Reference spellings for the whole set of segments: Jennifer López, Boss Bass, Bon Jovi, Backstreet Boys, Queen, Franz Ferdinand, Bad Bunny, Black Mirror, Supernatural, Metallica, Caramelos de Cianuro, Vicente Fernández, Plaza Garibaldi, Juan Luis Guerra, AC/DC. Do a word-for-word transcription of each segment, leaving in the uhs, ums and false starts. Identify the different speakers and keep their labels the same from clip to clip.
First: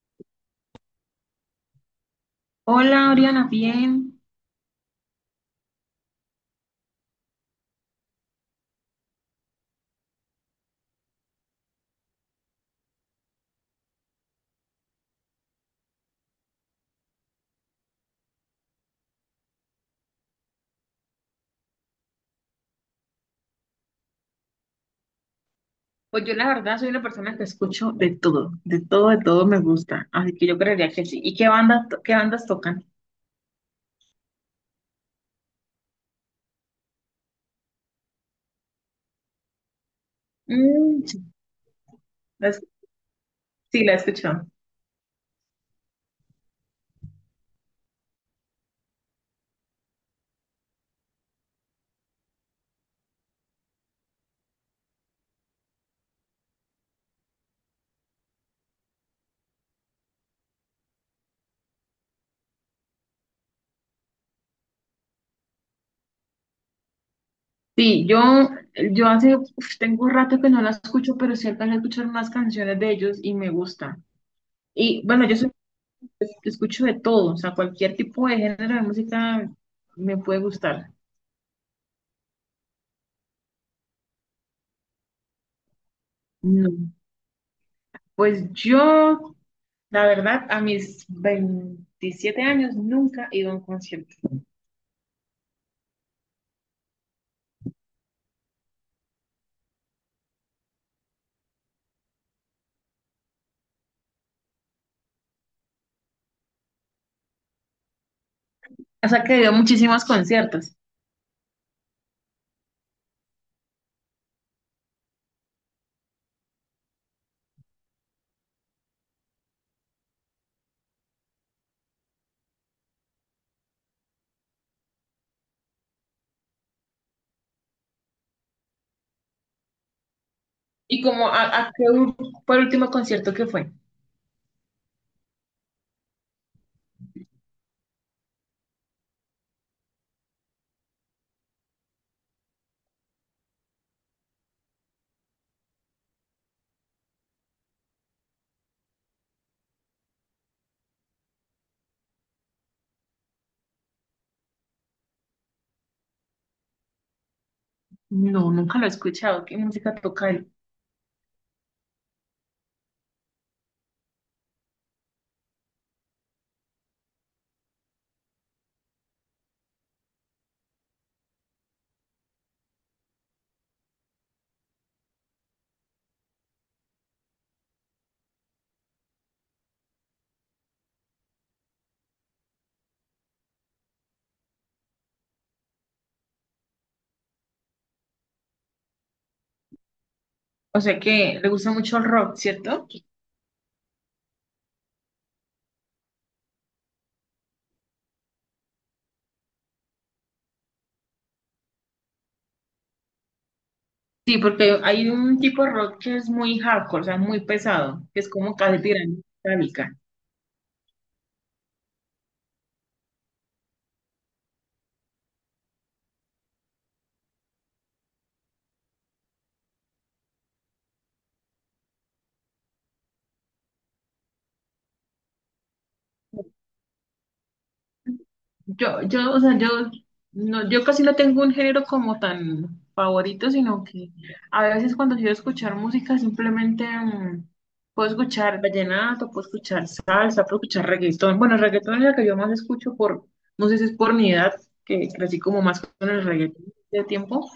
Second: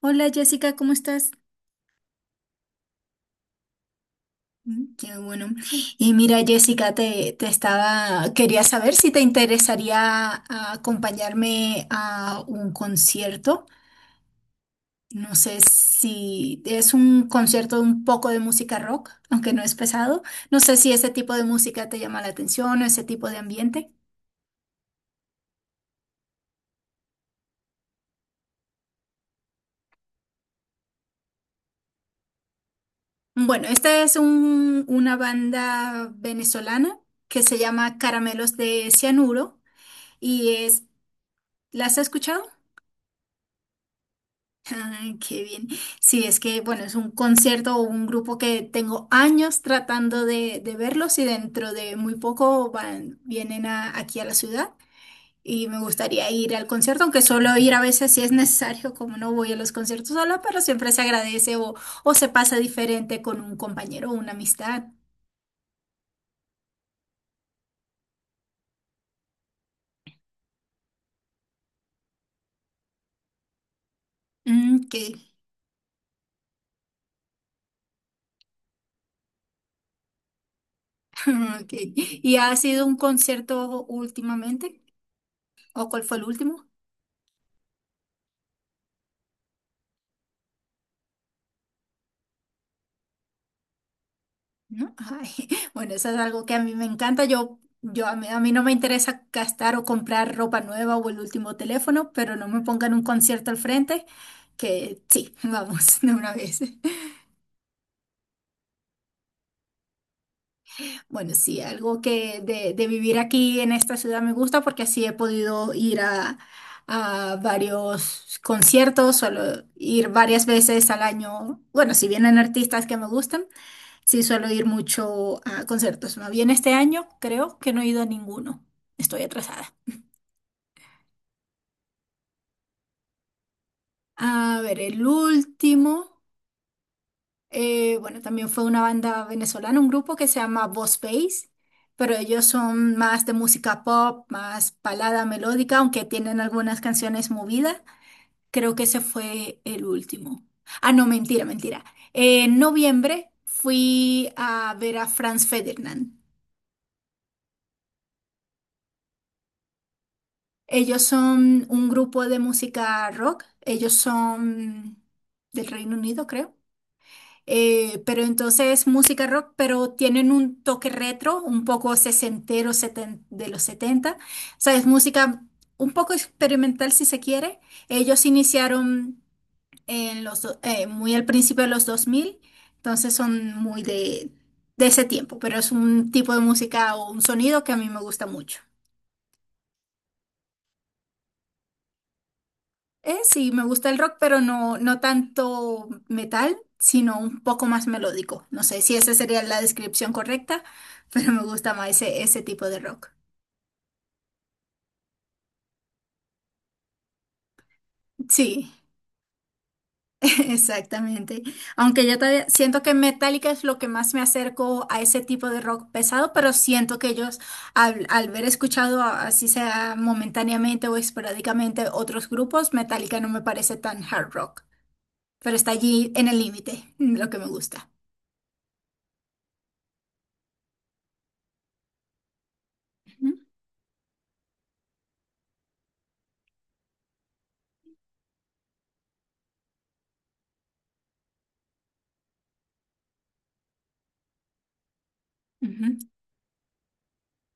Speaker 1: Hola Jessica, ¿cómo estás?
Speaker 2: Hola, Oriana, bien.
Speaker 1: Mm, qué bueno. Y mira Jessica, te, te estaba, quería saber si te interesaría ah, acompañarme a un concierto. No sé si es un concierto de un poco de música rock, aunque no es pesado. No sé si ese tipo de música te llama la atención o ese tipo de ambiente.
Speaker 2: Pues yo la verdad soy una persona que escucho de todo, de todo, de todo me gusta, así que yo creería que sí. ¿Y qué banda, to- qué bandas tocan?
Speaker 1: Bueno, esta es un- una banda venezolana que se llama Caramelos de Cianuro y es,
Speaker 2: Mm, sí,
Speaker 1: ¿las has escuchado?
Speaker 2: la, es- sí, la he escuchado.
Speaker 1: Ay, qué bien. Sí, es que, bueno, es un concierto o un grupo que tengo años tratando de, de verlos y dentro de muy poco van, vienen a- aquí a la ciudad y me gustaría ir al concierto, aunque solo ir a veces si es necesario, como no voy a los conciertos sola, pero siempre se agradece o, o se pasa diferente con un compañero o una amistad.
Speaker 2: Sí, yo, yo hace, uf, tengo un rato que no la escucho, pero sí alcancé a escuchar más canciones de ellos y me gusta.
Speaker 1: Mm, ok.
Speaker 2: Y bueno, yo soy- escucho de todo, o sea, cualquier tipo de género de música me puede gustar.
Speaker 1: Ok. ¿Y ha sido un concierto últimamente? ¿O cuál fue el último?
Speaker 2: Pues yo, la verdad, a mis veintisiete años nunca he ido a un concierto.
Speaker 1: ¿No? Ay, bueno, eso es algo que a mí me encanta. Yo, yo a mí, a mí no me interesa gastar o comprar ropa nueva o el último teléfono, pero no me pongan un concierto al frente, que sí, vamos de una vez.
Speaker 2: O sea que he ido a muchísimos conciertos.
Speaker 1: Bueno, sí, algo que de, de vivir aquí en esta ciudad me gusta porque así he podido ir a, a varios conciertos, solo ir varias veces al año. Bueno, si vienen artistas que me gustan, sí, suelo ir mucho a conciertos. Más bien este año creo que no he ido a ninguno. Estoy atrasada.
Speaker 2: ¿Y como a, a qué u- fue el último concierto que fue?
Speaker 1: A ver, el último, eh, bueno, también fue una banda venezolana, un grupo que se llama Boss Bass, pero ellos son más de música pop, más balada melódica, aunque tienen algunas canciones movidas. Creo que ese fue el último. Ah, no, mentira, mentira. En noviembre fui a ver a Franz Ferdinand.
Speaker 2: No, nunca lo he escuchado. ¿Qué música toca él?
Speaker 1: Ellos son un grupo de música rock. Ellos son del Reino Unido, creo. Eh, pero entonces música rock, pero tienen un toque retro, un poco sesentero, seten- de los setenta. O sea, es música un poco experimental si se quiere. Ellos iniciaron en los, do- eh, muy al principio de los dos mil. Entonces son muy de, de ese tiempo, pero es un tipo de música o un sonido que a mí me gusta mucho.
Speaker 2: O sea que le gusta mucho el rock, ¿cierto?
Speaker 1: Eh, sí, me gusta el rock, pero no, no tanto metal, sino un poco más melódico. No sé si esa sería la descripción correcta, pero me gusta más ese, ese tipo de rock.
Speaker 2: Sí, porque hay un tipo de rock que es muy hardcore, o sea, muy pesado, que es como
Speaker 1: Sí,
Speaker 2: casi tirando metálica.
Speaker 1: exactamente. Aunque yo todavía siento que Metallica es lo que más me acerco a ese tipo de rock pesado, pero siento que ellos, al, al haber escuchado, a- así sea momentáneamente o esporádicamente, otros grupos, Metallica no me parece tan hard rock, pero está allí en el límite, lo que me gusta.
Speaker 2: Yo, yo, o sea, yo, no, yo casi no tengo un género como tan
Speaker 1: Ujú,
Speaker 2: favorito, sino que a veces cuando quiero escuchar música simplemente mm, puedo escuchar vallenato, puedo escuchar salsa, puedo escuchar reggaetón. Bueno, el reggaetón es la que yo más escucho por, no sé si es por mi edad, que crecí como más
Speaker 1: ujú.
Speaker 2: con el reggaetón de tiempo,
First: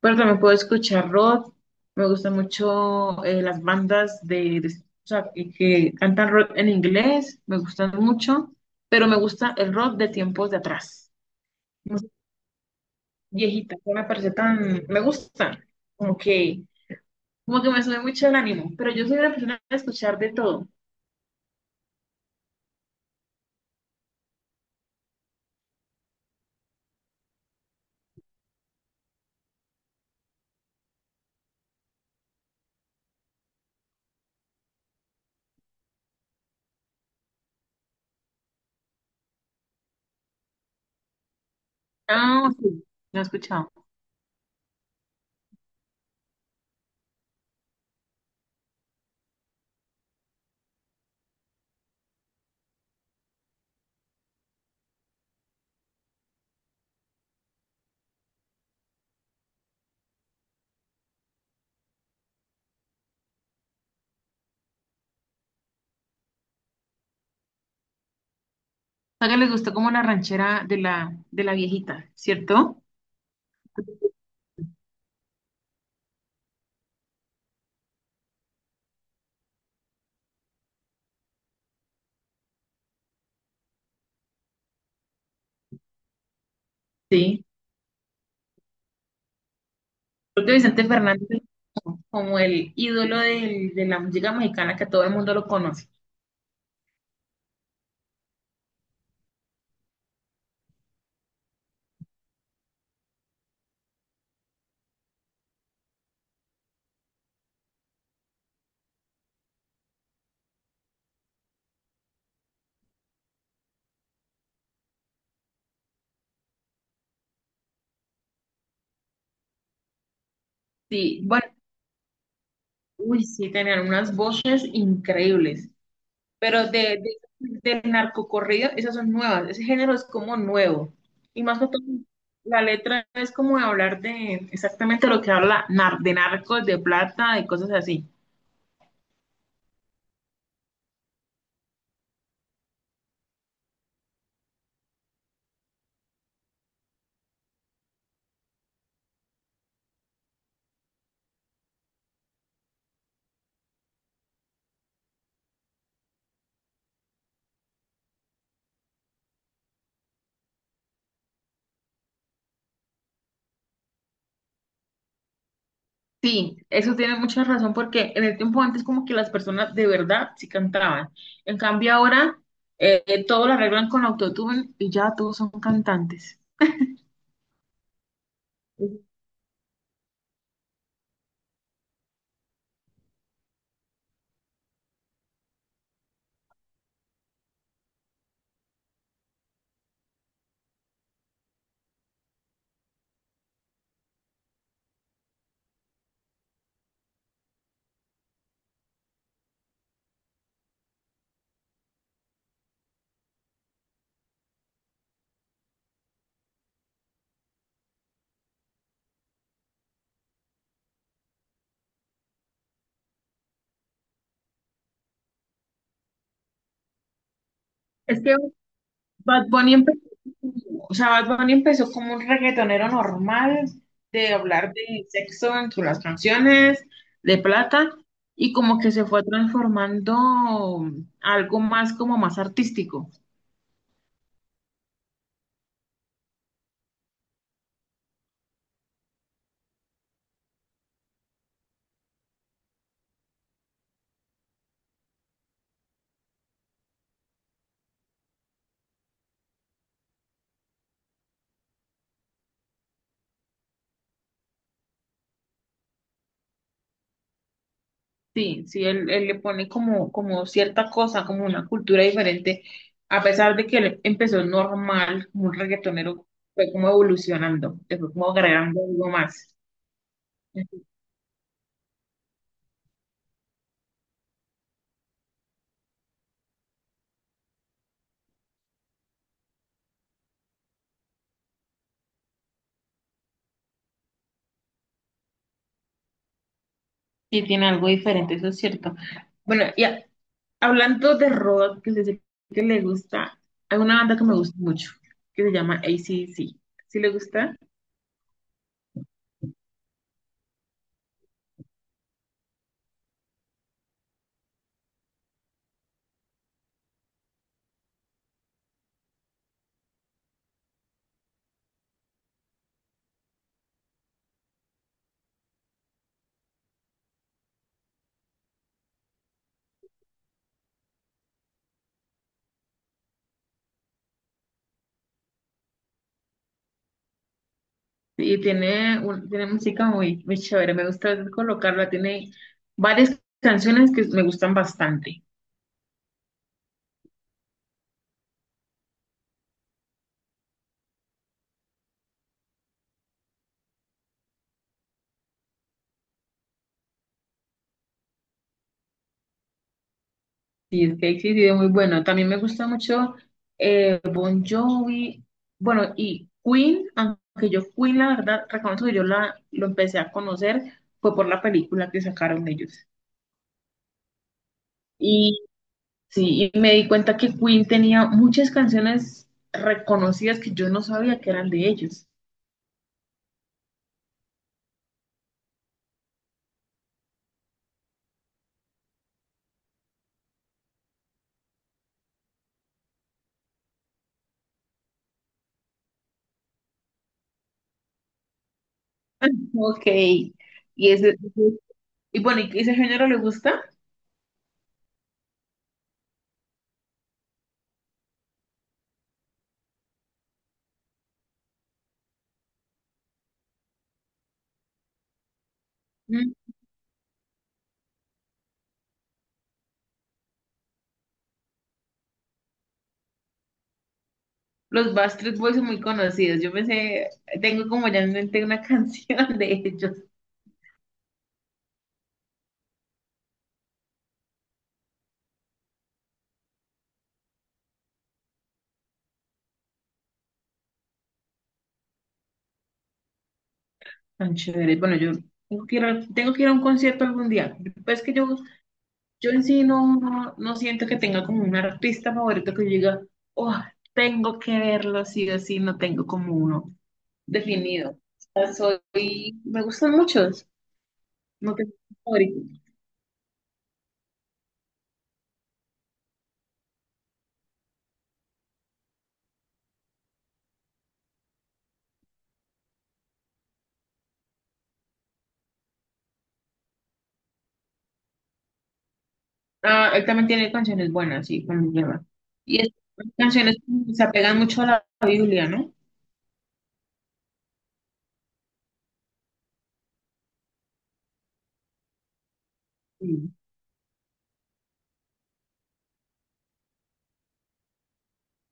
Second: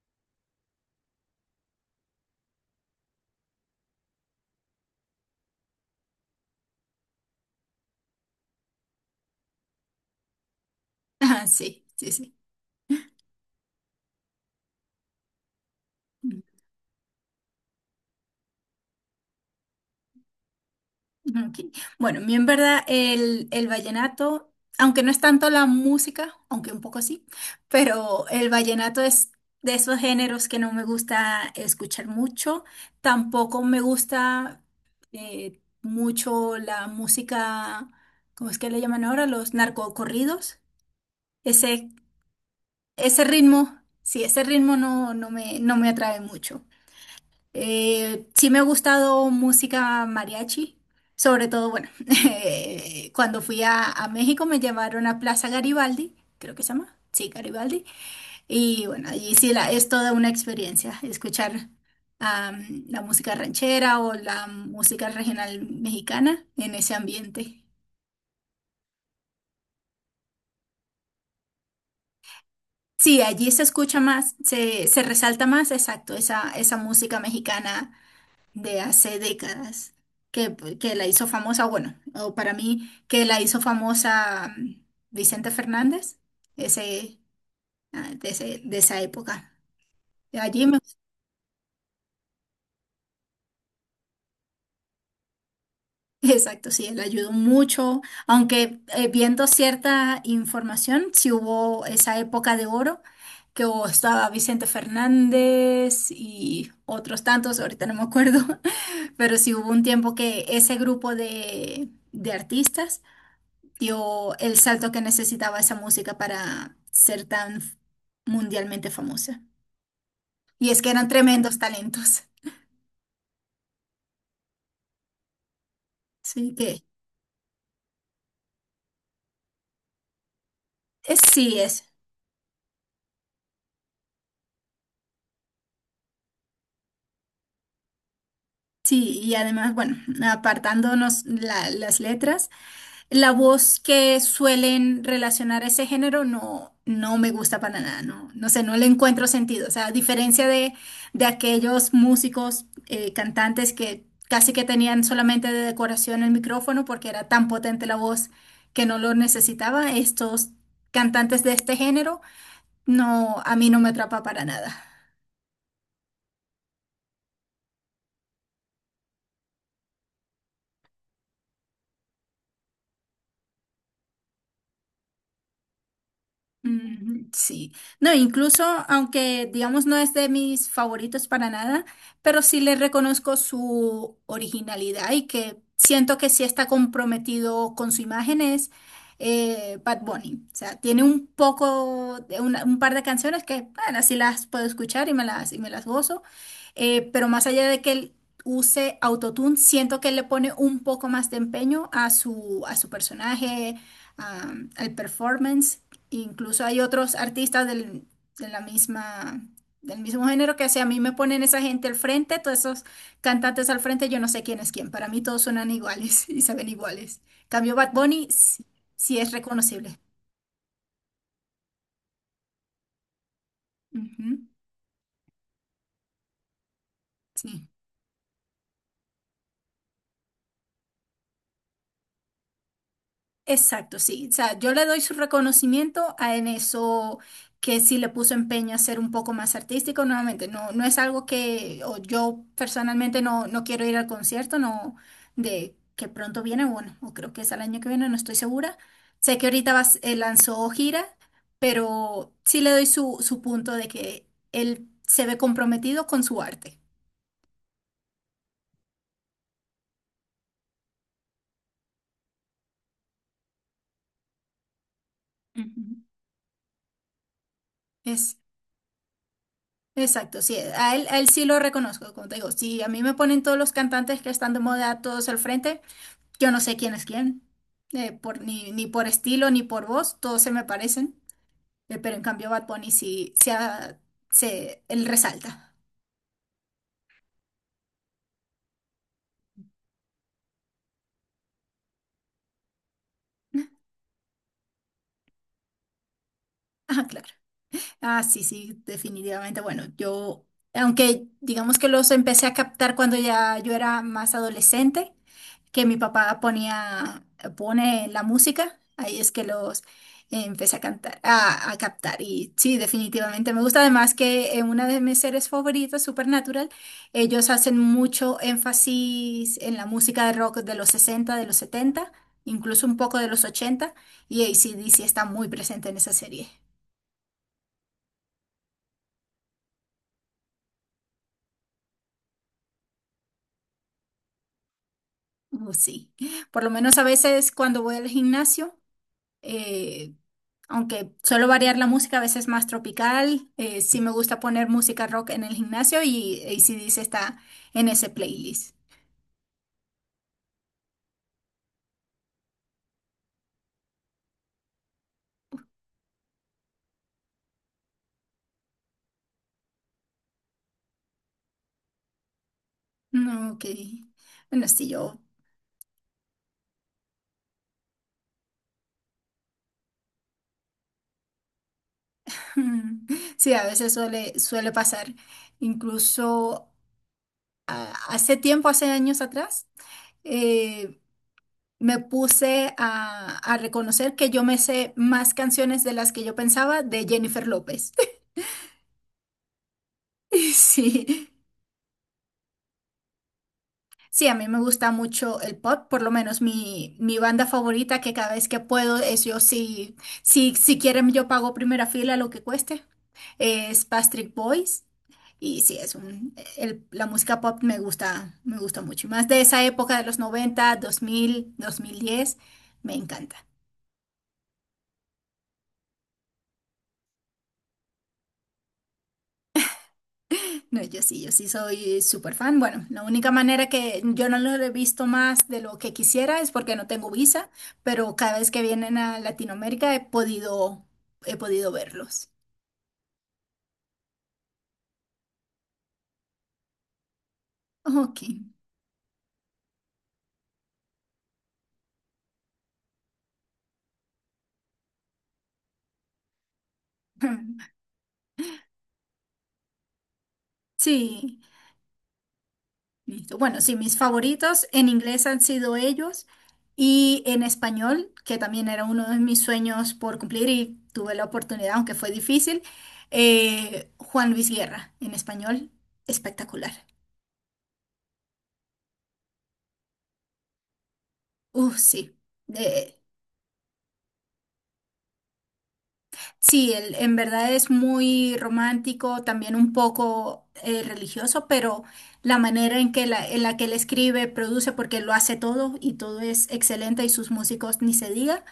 Speaker 2: pero también puedo escuchar rock. Me gustan mucho eh, las bandas de, de- o sea, que, que cantan rock en inglés. Me gustan mucho. Pero me gusta el rock de tiempos de atrás.
Speaker 1: Ah, sí,
Speaker 2: Música
Speaker 1: sí, sí.
Speaker 2: viejita, que me parece tan... Me gusta. Como que, como que me sube mucho el ánimo. Pero yo soy una persona de escuchar de todo.
Speaker 1: Mm, ok. Bueno, a mí en verdad el, el vallenato, aunque no es tanto la música, aunque un poco sí, pero el vallenato es de esos géneros que no me gusta escuchar mucho. Tampoco me gusta eh, mucho la música, ¿cómo es que le llaman ahora? Los narcocorridos. Ese,
Speaker 2: Ah, sí. Lo he
Speaker 1: ese
Speaker 2: escuchado.
Speaker 1: ritmo, sí, ese ritmo no, no me, no me atrae mucho. Eh, sí me ha gustado música mariachi, sobre todo, bueno, eh, cuando fui a, a México me llevaron a Plaza Garibaldi, creo que se llama, sí, Garibaldi, y bueno, allí sí la, es toda una experiencia escuchar am, la música ranchera o la música regional mexicana en ese ambiente.
Speaker 2: A que les gustó como la ranchera de la, de la viejita, ¿cierto?
Speaker 1: Sí, allí se escucha más, se, se resalta más, exacto, esa, esa música mexicana de hace décadas, que, que la hizo famosa, bueno, o para mí, que la hizo famosa, mm, Vicente Fernández, ese,
Speaker 2: Sí.
Speaker 1: ah, de, ese- de esa época.
Speaker 2: Creo que
Speaker 1: Allí me,
Speaker 2: Vicente Fernández es como el ídolo del- de la música mexicana que todo el mundo lo conoce.
Speaker 1: exacto, sí, él ayudó mucho, aunque eh, viendo cierta información, si hubo esa época de oro, que hubo- estaba Vicente Fernández y otros tantos, ahorita no me acuerdo, pero sí hubo un tiempo que ese grupo de, de artistas dio el salto que necesitaba esa música para ser tan mundialmente famosa. Y es que eran
Speaker 2: Sí, bueno,
Speaker 1: tremendos talentos.
Speaker 2: uy, sí, tenían unas voces increíbles,
Speaker 1: Sí,
Speaker 2: pero
Speaker 1: que
Speaker 2: de, de- del narcocorrido, esas son nuevas, ese género es como nuevo.
Speaker 1: es,
Speaker 2: Y
Speaker 1: sí
Speaker 2: más que todo,
Speaker 1: es.
Speaker 2: la letra es como de hablar de exactamente lo que habla nar- de narcos, de plata, de cosas así.
Speaker 1: Sí, y además, bueno, apartándonos la- las letras. La voz que suelen relacionar a ese género no, no me gusta para nada, no, no sé, no le encuentro sentido. O sea, a diferencia de, de aquellos músicos, eh, cantantes que casi que tenían solamente de decoración el micrófono porque era tan potente la voz que no lo necesitaba, estos cantantes de este género, no, a mí no me atrapa para nada.
Speaker 2: Sí, eso tiene mucha razón porque en el tiempo antes como que las personas de verdad sí cantaban. En cambio ahora eh, eh, todo lo arreglan con autotune y ya todos son cantantes.
Speaker 1: Mm, sí, no, incluso aunque digamos no es de mis favoritos para nada, pero sí le reconozco su originalidad y que siento que sí está comprometido con su imagen es eh, Bad Bunny. O sea, tiene un poco, de una- un par de canciones que, bueno, sí las puedo escuchar y me las, y me las gozo, eh, pero más allá de que él use autotune, siento que él le pone un poco más de empeño a su, a su personaje, a- al performance. Incluso hay otros artistas del, de la misma, del mismo género que si a mí me ponen esa gente al frente, todos esos cantantes al frente, yo no sé quién es quién. Para mí todos suenan iguales y se ven iguales. Cambio Bad
Speaker 2: Es
Speaker 1: Bunny,
Speaker 2: que
Speaker 1: sí, sí es
Speaker 2: Bad Bunny
Speaker 1: reconocible.
Speaker 2: empezó, o sea, Bad Bunny empezó como un reggaetonero normal de
Speaker 1: Ujú,
Speaker 2: hablar de sexo en sus las canciones, de
Speaker 1: sí.
Speaker 2: plata, y como que se fue transformando a algo más como más artístico.
Speaker 1: Exacto, sí. O sea, yo le doy su reconocimiento a en eso que sí le puso empeño a ser un poco más artístico. Nuevamente, no, no es algo que o yo personalmente no, no quiero ir al concierto, no, de que pronto viene, bueno, o creo que es el año que viene, no estoy segura. Sé que ahorita vas- eh, lanzó gira, pero sí le doy su, su punto de que él se ve comprometido con su arte.
Speaker 2: Sí, sí, él, él le pone como, como cierta cosa, como una cultura diferente, a pesar de que él empezó normal, como un
Speaker 1: Ujú.
Speaker 2: reggaetonero, fue como evolucionando, le fue como
Speaker 1: Es,
Speaker 2: agregando algo más.
Speaker 1: Exacto, sí, a él, a él sí lo reconozco, como te digo, si a mí me ponen todos los cantantes que están de moda todos al frente, yo no sé quién es quién, eh, por, ni, ni por estilo ni por voz, todos se me parecen, eh, pero en cambio Bad Bunny sí, sí, ah, se, él resalta.
Speaker 2: Sí, tiene algo diferente, eso es cierto. Bueno, y a- hablando de rock, que sé que le gusta, hay una banda que me gusta mucho, que se llama A C D C. ¿Sí
Speaker 1: Ah,
Speaker 2: le
Speaker 1: claro.
Speaker 2: gusta?
Speaker 1: Ah, sí, sí, definitivamente. Bueno, yo, aunque digamos que los empecé a captar cuando ya yo era más adolescente, que mi papá ponía, pone la música, ahí es que los empecé a cantar, a, a captar. Y sí, definitivamente me gusta. Además que en una de mis series favoritas, Supernatural, ellos hacen mucho énfasis en la música de rock de los sesenta, de los setenta, incluso un poco de los ochenta, y A C/D C está muy presente en esa serie.
Speaker 2: Y tiene, un- tiene música muy, muy chévere, me gusta colocarla, tiene varias canciones que me gustan bastante.
Speaker 1: Oh, sí, por lo menos a veces cuando voy al gimnasio, eh, aunque suelo variar la música, a veces más tropical, eh, sí me gusta poner música rock en el gimnasio y A C/D C está en ese playlist.
Speaker 2: Cheesecake, sí, sí, es muy bueno. También me gusta mucho eh, Bon Jovi, bueno, y Queen, aunque yo Queen, la verdad, reconozco que yo la, lo empecé a conocer, fue por la película que sacaron ellos.
Speaker 1: No, ok. Bueno, sí, yo.
Speaker 2: Y sí, y me di cuenta que Queen tenía muchas canciones reconocidas que yo no sabía que eran de ellos.
Speaker 1: Sí, a veces suele, suele pasar. Incluso a- hace tiempo, hace años atrás, eh, me puse a, a reconocer que yo me sé más canciones de las que yo pensaba de Jennifer López.
Speaker 2: Ok. Y ese,
Speaker 1: Sí,
Speaker 2: y bueno, ¿y ese género le gusta?
Speaker 1: sí, a mí me gusta mucho el pop, por lo menos mi, mi banda favorita que cada vez que puedo es yo, si, si, si quieren yo pago primera fila lo que cueste, es Backstreet Boys y sí, es
Speaker 2: Mm.
Speaker 1: un, el- la música pop me gusta, me gusta mucho, y más de esa época de los noventa, dos mil, dos mil diez me encanta.
Speaker 2: Los Backstreet Boys son muy conocidos. Yo pensé, tengo como ya en mente una canción de ellos.
Speaker 1: No, yo sí, yo sí soy súper fan. Bueno, la única manera que yo no lo he visto más de lo que quisiera es porque no tengo visa, pero cada vez que vienen a Latinoamérica he podido, he podido verlos.
Speaker 2: Tan chévere. Bueno, yo tengo que ir a, tengo que ir a un concierto algún día. Pues que
Speaker 1: Ok.
Speaker 2: yo, yo en sí no, no, no siento que tenga como un artista favorito que yo diga, oh, tengo que verlo sí o sí, no tengo como uno definido. O sea, soy, me gustan muchos,
Speaker 1: Sí,
Speaker 2: no tengo un favorito.
Speaker 1: listo. Bueno, sí, mis favoritos en inglés han sido ellos y en español, que también era uno de mis sueños por cumplir y tuve la oportunidad, aunque fue difícil, eh, Juan Luis Guerra en español, espectacular.
Speaker 2: Ah, él también tiene canciones buenas, sí, con
Speaker 1: Uh,
Speaker 2: lleva.
Speaker 1: sí.
Speaker 2: Y es-
Speaker 1: Eh,
Speaker 2: canciones que se apegan mucho a la Biblia, ¿no?
Speaker 1: Sí, él en verdad es muy romántico, también un poco eh, religioso, pero la manera en que la,
Speaker 2: Sí.
Speaker 1: en la que él escribe, produce, porque él lo hace todo y todo es excelente y sus músicos ni se diga.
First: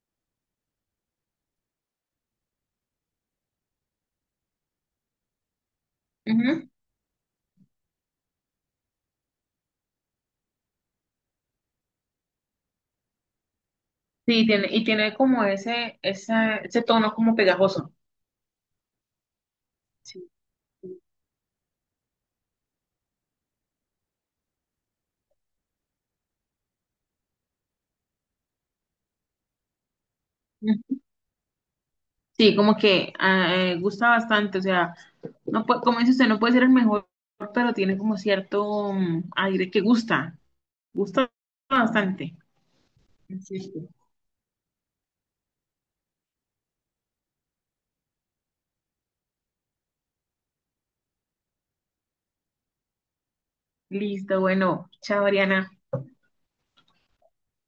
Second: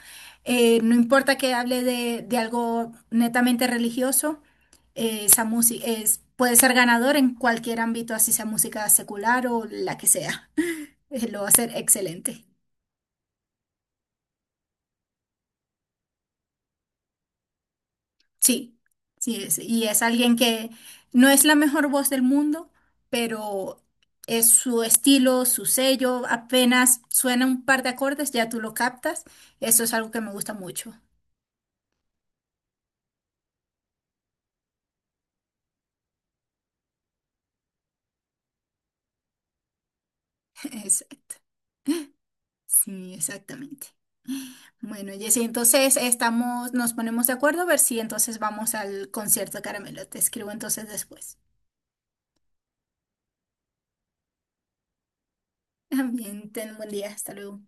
Speaker 1: Eh, no importa que hable de, de algo netamente religioso, eh, esa música es, puede
Speaker 2: Ujú.
Speaker 1: ser ganador en cualquier ámbito, así sea música secular o la que sea. Lo va a hacer excelente.
Speaker 2: Sí, tiene, y tiene como ese, esa- ese tono como pegajoso.
Speaker 1: Sí, sí, es- y es
Speaker 2: Sí.
Speaker 1: alguien que no es la mejor voz del mundo, pero es su estilo, su sello, apenas suena un par de acordes, ya tú lo captas. Eso es algo que me gusta mucho.
Speaker 2: Sí, como que ah, eh, gusta bastante, o sea, no puede, como dice usted, no puede ser el mejor, pero tiene como cierto mm, aire que gusta, gusta
Speaker 1: Exacto.
Speaker 2: bastante.
Speaker 1: Sí,
Speaker 2: Es...
Speaker 1: exactamente. Bueno, Jessy, entonces estamos, nos ponemos de acuerdo a ver si entonces vamos al concierto de Caramelo. Te escribo entonces después.
Speaker 2: Listo, bueno, chao, Ariana.
Speaker 1: Bien, ten un buen día. Hasta luego.